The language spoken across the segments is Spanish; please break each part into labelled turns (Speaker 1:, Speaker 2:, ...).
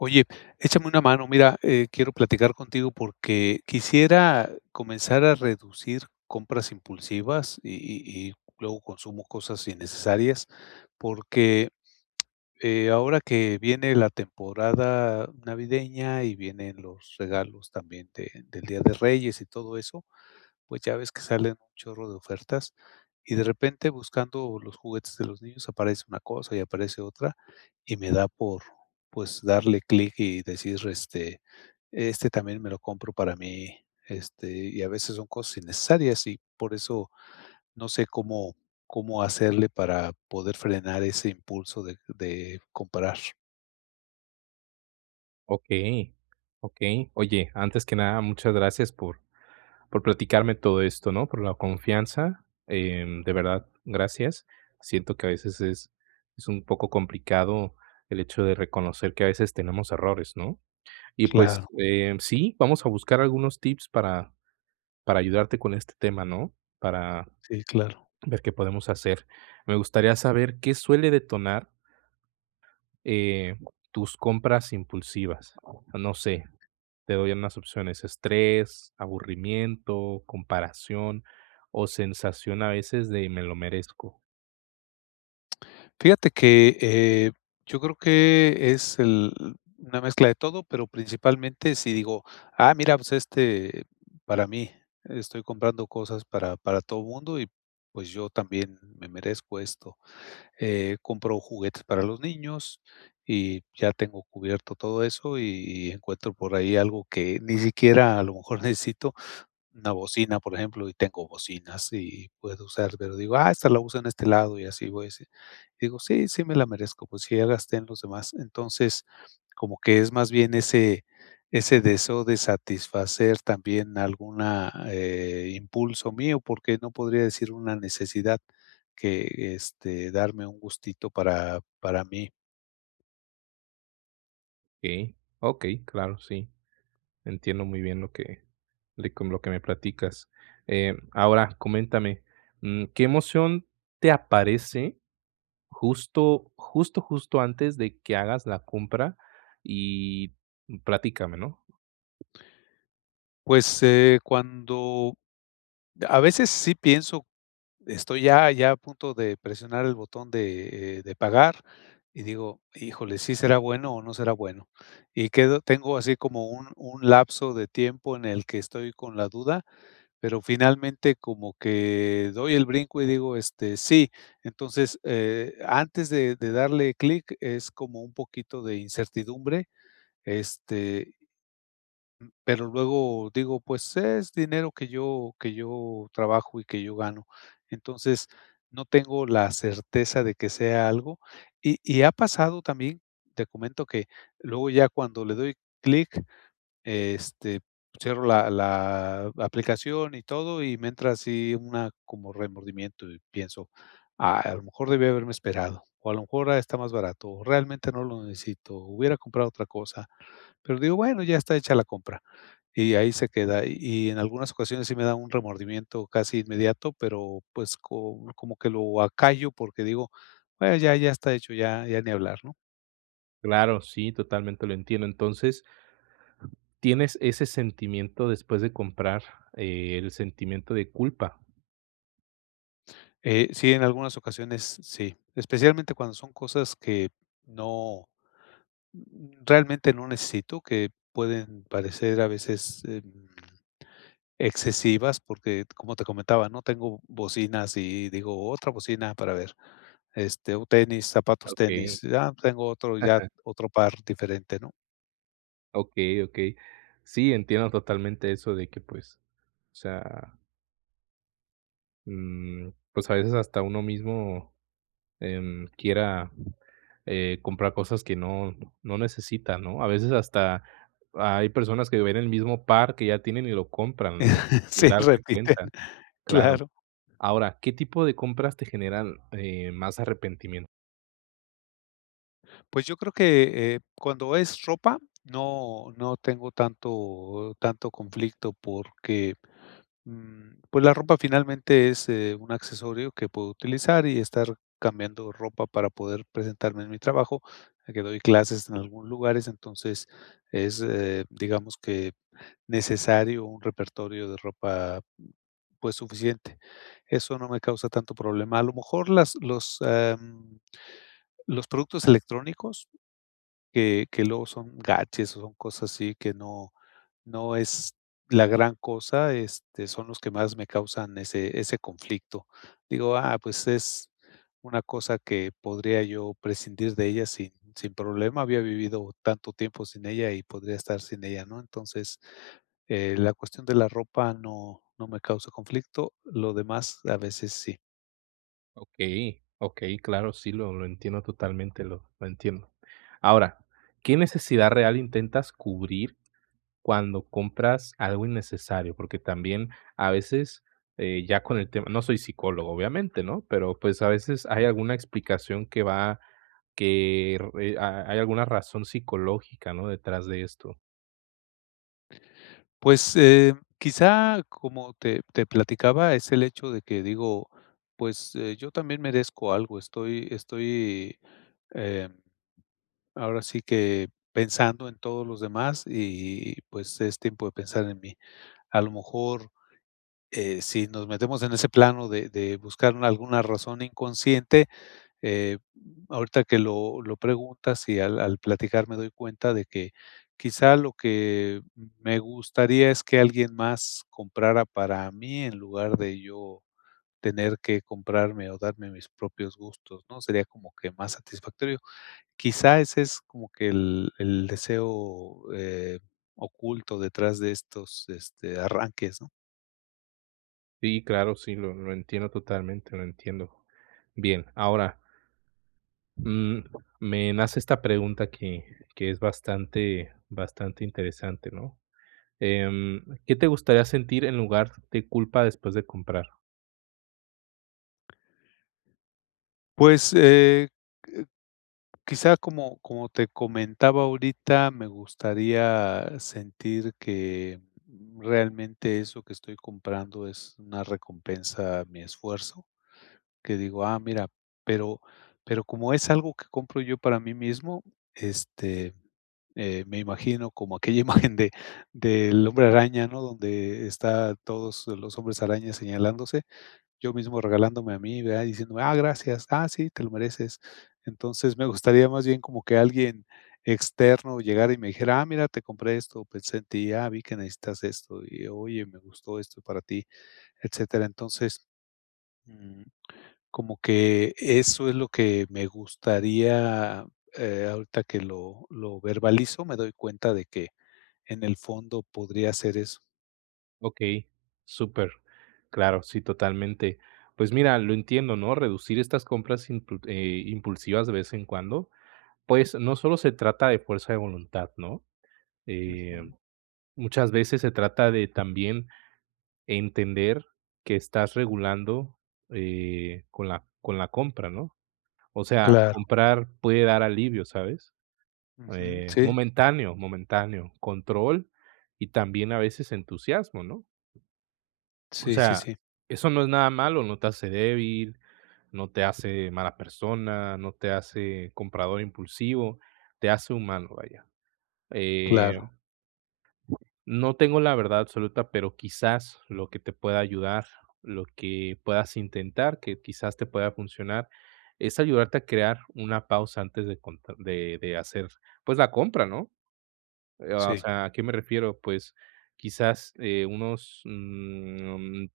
Speaker 1: Oye, échame una mano. Mira, eh, quiero platicar contigo porque quisiera comenzar a reducir compras impulsivas y y y luego consumo cosas innecesarias, porque, eh, ahora que viene la temporada navideña y vienen los regalos también de del Día de Reyes y todo eso, pues, ya ves que salen un chorro de ofertas y, de repente, buscando los juguetes de los niños, aparece una cosa y aparece otra, y me da por, pues, darle clic y decir, este, este también me lo compro para mí, este, y a veces son cosas innecesarias y por eso no sé cómo cómo hacerle para poder frenar ese impulso de de comprar.
Speaker 2: Okey okey, oye, antes que nada, muchas gracias por por platicarme todo esto, ¿no?, por la confianza, eh, de verdad gracias. Siento que a veces es es un poco complicado el hecho de reconocer que a veces tenemos errores, ¿no? Y, pues
Speaker 1: Claro.
Speaker 2: eh, sí, vamos a buscar algunos tips para para ayudarte con este tema, ¿no? Para,
Speaker 1: Sí, claro.
Speaker 2: ver qué podemos hacer, me gustaría, ¿saber qué suele detonar eh, tus compras impulsivas? No sé, te doy unas opciones, estrés, aburrimiento, comparación, o sensación a veces de me lo merezco.
Speaker 1: Fíjate que, eh, yo creo que es el una mezcla de todo, pero principalmente sí digo: "Ah, mira, pues, este, para mí, estoy comprando cosas para para todo el mundo y, pues, yo también me merezco esto", eh, compro juguetes para los niños y ya tengo cubierto todo eso y y encuentro por ahí algo que ni siquiera a lo mejor necesito. Una bocina, por ejemplo, y tengo bocinas y puedo usar, pero digo: "Ah, esta la uso en este lado", y así, voy así. Digo: "Sí, sí me la merezco. Pues sí, ya gasté en los demás". Entonces, como que es más bien ese ese deseo de satisfacer también alguna eh, impulso mío, porque no podría decir una necesidad, que, este, darme un gustito para para mí.
Speaker 2: Okey, okey, claro, sí. Entiendo muy bien lo que de con lo que me platicas, eh, ahora coméntame, mm, ¿qué emoción te aparece justo, justo, justo antes de que hagas la compra? Y platícame, ¿no?
Speaker 1: Pues, eh, cuando a veces sí pienso, estoy ya ya a punto de presionar el botón de, eh, de pagar y digo: "Híjole, ¿sí será bueno o no será bueno?". Y quedo tengo así como un un lapso de tiempo en el que estoy con la duda, pero finalmente como que doy el brinco y digo, este: "Sí". Entonces, eh, antes de de darle clic, es como un poquito de incertidumbre este pero luego digo: "Pues, es dinero que yo que yo trabajo y que yo gano", entonces no tengo la certeza de que sea algo. Y y ha pasado también, te comento, que luego ya cuando le doy clic, este, cierro la la aplicación y todo, y me entra así una como remordimiento y pienso: "A lo mejor debí haberme esperado, o a lo mejor está más barato, o realmente no lo necesito, hubiera comprado otra cosa". Pero digo: "Bueno, ya está hecha la compra", y ahí se queda. Y y en algunas ocasiones sí me da un remordimiento casi inmediato, pero pues, co como que lo acallo porque digo: "Me ya ya está hecho, ya ya ni hablar", ¿no?
Speaker 2: Claro, sí, totalmente lo entiendo. Entonces, ¿tienes ese sentimiento después de comprar?, eh, ¿el sentimiento de culpa?
Speaker 1: Eh, sí, en algunas ocasiones sí, especialmente cuando son cosas que no, mm, realmente no necesito, que pueden parecer, a veces, em, excesivas, porque, como te comentaba, ¿no?, tengo bocinas y digo: "Otra bocina para ver", este, o tenis, zapatos
Speaker 2: Okey.
Speaker 1: tenis, ah, tengo otro ya,
Speaker 2: Ajá.
Speaker 1: otro par diferente, ¿no?
Speaker 2: Okey, okey. Sí, entiendo totalmente eso de que pues, o sea mm, pues, a veces hasta uno mismo, em, quiera, eh, comprar cosas que no no necesita, ¿no? A veces hasta hay personas que ven el mismo par que ya tienen y lo compran, ¿no?, sin
Speaker 1: Sí,
Speaker 2: darse
Speaker 1: repiten,
Speaker 2: cuenta. Claro,
Speaker 1: claro.
Speaker 2: ahora, ¿qué tipo de compras te generan, eh, más arrepentimien?
Speaker 1: Pues, yo creo que, eh, cuando es ropa, no no tengo tanto tanto conflicto porque, mm, pues, la ropa finalmente es, eh, un accesorio que puedo utilizar y estar cambiando ropa para poder presentarme en mi trabajo, ya que doy clases en algunos lugares, entonces es, eh, digamos que necesario un repertorio de ropa, pues, suficiente. Eso no me causa tanto problema, a lo mejor las los, am, los productos electrónicos que que luego son gadgets o son cosas así que no no es la gran cosa, este, son los que más me causan ese ese conflicto. Digo: "Ah, pues, es una cosa que podría yo prescindir de ella sin sin problema, había vivido tanto tiempo sin ella y podría estar sin ella", ¿no? Entonces, eh, la cuestión de la ropa no no me causa conflicto, lo demás, a veces sí.
Speaker 2: Okey, okey, claro. Sí, lo lo entiendo totalmente, lo lo entiendo. Ahora, ¿qué necesidad real intentas cubrir cuando compras algo innecesario? Porque, también a veces, eh, ya con el tema no soy psicólogo, obviamente, ¿no?, pero pues, a veces hay alguna explicación que va que r eh ha hay alguna razón psicológica, ¿no?, detrás de esto.
Speaker 1: Pues, eh, quizá como te te platicaba, es el hecho de que digo: "Pues, eh, yo también merezco algo". Estoy estoy, em, ahora sí que pensando en todos los demás y, pues, es tiempo de pensar en mí. A lo mejor, eh, si nos metemos en ese plano de de buscar alguna razón inconsciente, eh, ahorita que lo lo preguntas y al al platicar me doy cuenta de que quizá lo que, mm, me gustaría es que alguien más comprara para mí, en lugar de yo tener que comprarme, o darme mis propios gustos, ¿no? Sería como que más satisfactorio. Quizá ese es, como que el el deseo, eh, oculto detrás de estos, este, arranques, ¿no?
Speaker 2: Sí, claro, sí, lo lo entiendo totalmente, lo entiendo. Bien, ahora mm, me nace esta pregunta que que es bastante, bastante interesante, ¿no? Em, ¿qué te gustaría sentir en lugar de culpa después de comprar?
Speaker 1: Pues, eh eh, quizá, como como te comentaba, ahorita me gustaría sentir que, mm, realmente eso que estoy comprando es una recompensa a mi esfuerzo, que digo: "Ah, mira". Pero pero como es algo que compro yo para mí mismo, este, eh, me imagino como aquella imagen de, del hombre araña, ¿no?, donde está todos los hombres araña señalándose. Yo mismo regalándome a mí de ahí diciéndome: "Ah, gracias. Ah, sí, te lo mereces". Entonces, me gustaría más bien, como que alguien externo llegara y me dijera: "Ah, mira, te compré esto, pensé en ti. Ah, vi que necesitas esto. Y, oye, me gustó esto para ti", etcétera. Entonces mm, como que eso es lo que me gustaría. Eh, ahorita que lo lo verbalizo, me doy cuenta de que en el fondo podría ser eso.
Speaker 2: Okey, súper. Claro, sí, totalmente. Pues mira, lo entiendo, ¿no? Reducir estas compras impul eh, impulsivas de vez en cuando, pues, no solo se trata de fuerza de voluntad, ¿no?, eh,
Speaker 1: Ujú.
Speaker 2: muchas veces se trata de también entender que estás regulando, eh, con la con la compra, ¿no? O sea,
Speaker 1: Claro.
Speaker 2: comprar puede dar alivio, ¿sabes?,
Speaker 1: Ujú,
Speaker 2: eh,
Speaker 1: sí.
Speaker 2: momentáneo, momentáneo, control y también, a veces, entusiasmo, ¿no?, o
Speaker 1: Sí, sí,
Speaker 2: sea,
Speaker 1: sí.
Speaker 2: eso no es nada malo. No te hace débil, no te hace mala persona, no te hace comprador impulsivo, te hace humano, vaya, eh
Speaker 1: Claro.
Speaker 2: No tengo la verdad absoluta, pero quizás lo que te pueda ayudar, lo que puedas intentar que quizás te pueda funcionar, es ayudarte a crear una pausa antes de conta de de hacer, pues la compra, ¿no?, eh, o
Speaker 1: Sí.
Speaker 2: sea, ¿a qué me refiero? Pues quizás, eh, unos, mm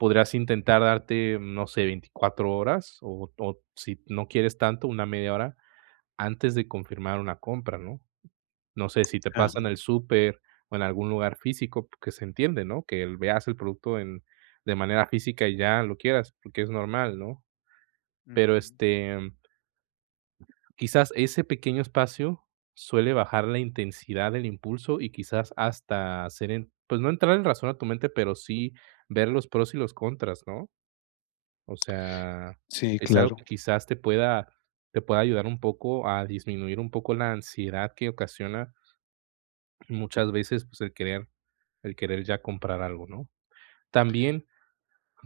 Speaker 2: podrás intentar darte, mm, no sé, 24 horas o o si no quieres tanto, una media hora antes de confirmar una compra, ¿no? No sé si te pasa en
Speaker 1: Ajá.
Speaker 2: el súper o en algún lugar físico, que se entiende, ¿no?, que el veas el producto en de manera física y ya lo quieras, porque es normal, ¿no? Pero
Speaker 1: Ujú.
Speaker 2: este quizás ese pequeño espacio suele bajar la intensidad del impulso y quizás hasta hacer en pues, no entrar en razón a tu mente, pero sí ver los pros y los contras, ¿no? O sea,
Speaker 1: Sí,
Speaker 2: es algo que
Speaker 1: claro.
Speaker 2: quizás te pueda te pueda ayudar un poco a disminuir un poco la ansiedad que ocasiona muchas veces, pues, el querer, el querer ya comprar algo, ¿no? También,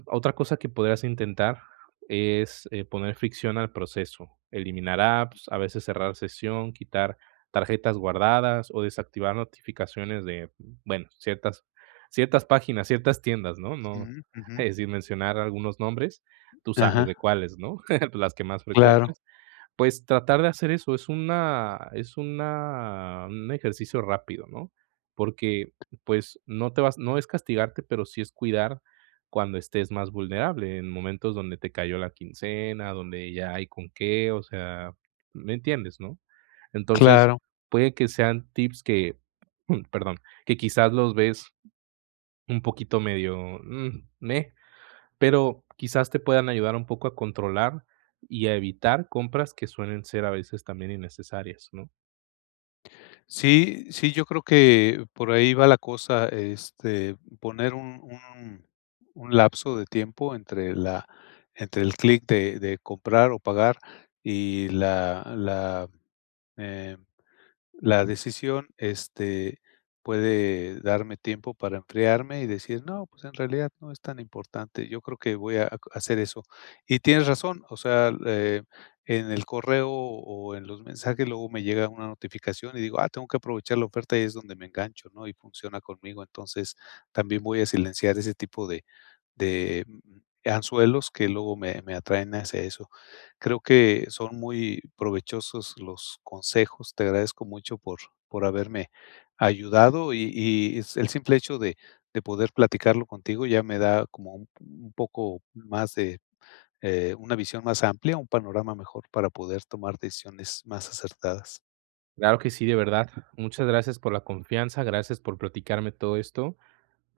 Speaker 2: otra cosa que podrías intentar es, eh, poner fricción al proceso, eliminar apps, a veces cerrar sesión, quitar tarjetas guardadas o desactivar notificaciones de, bueno, ciertas ciertas páginas, ciertas tiendas, ¿no?, no
Speaker 1: Ujú, ujú.
Speaker 2: eh, sin mencionar algunos nombres, tú sabes de
Speaker 1: Ajá.
Speaker 2: cuáles, ¿no?, de las que más
Speaker 1: Claro.
Speaker 2: frecuentas. Pues, tratar de hacer eso es una es una un ejercicio rápido, ¿no? Porque, pues, no te vas no es castigarte, pero sí es cuidar cuando estés más vulnerable, en momentos donde te cayó la quincena, donde ya hay con qué. O sea, ¿me entiendes, no? Entonces,
Speaker 1: Claro.
Speaker 2: puede que sean tips que, perdón, que quizás los ves un poquito medio, mm, me pero quizás te puedan ayudar un poco a controlar y a evitar compras que suelen ser, a veces, también innecesarias, ¿no?
Speaker 1: Sí sí, yo creo que por ahí va la cosa, este, poner un un un lapso de tiempo entre la entre el clic de de comprar o pagar y la la, eh, la decisión, este, puede darme tiempo para enfriarme y decir: "No, pues, en realidad no es tan importante". Yo creo que voy a a hacer eso, y tienes razón, o sea, eh, en el correo o en los mensajes, luego me llega una notificación y digo "Ah, tengo que aprovechar la oferta" y es donde me engancho, ¿no? Y funciona conmigo, entonces, también voy a silenciar ese tipo de de, mm, anzuelos que luego me me atraen hacia eso. Creo que son muy provechosos los consejos, te agradezco mucho por por haberme ayudado y y el simple hecho de de poder platicarlo contigo ya me da como un un poco más de, eh, una visión más amplia, un panorama mejor, para poder tomar decisiones más acertadas.
Speaker 2: Claro que sí, de verdad, muchas gracias por la confianza, gracias por platicarme todo esto,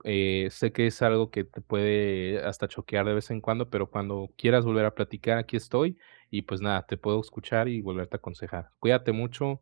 Speaker 2: eh, sé que es algo que te puede hasta choquear de vez en cuando, pero cuando quieras volver a platicar aquí estoy, y, pues, nada, te puedo escuchar y volverte a aconsejar. Cuídate mucho.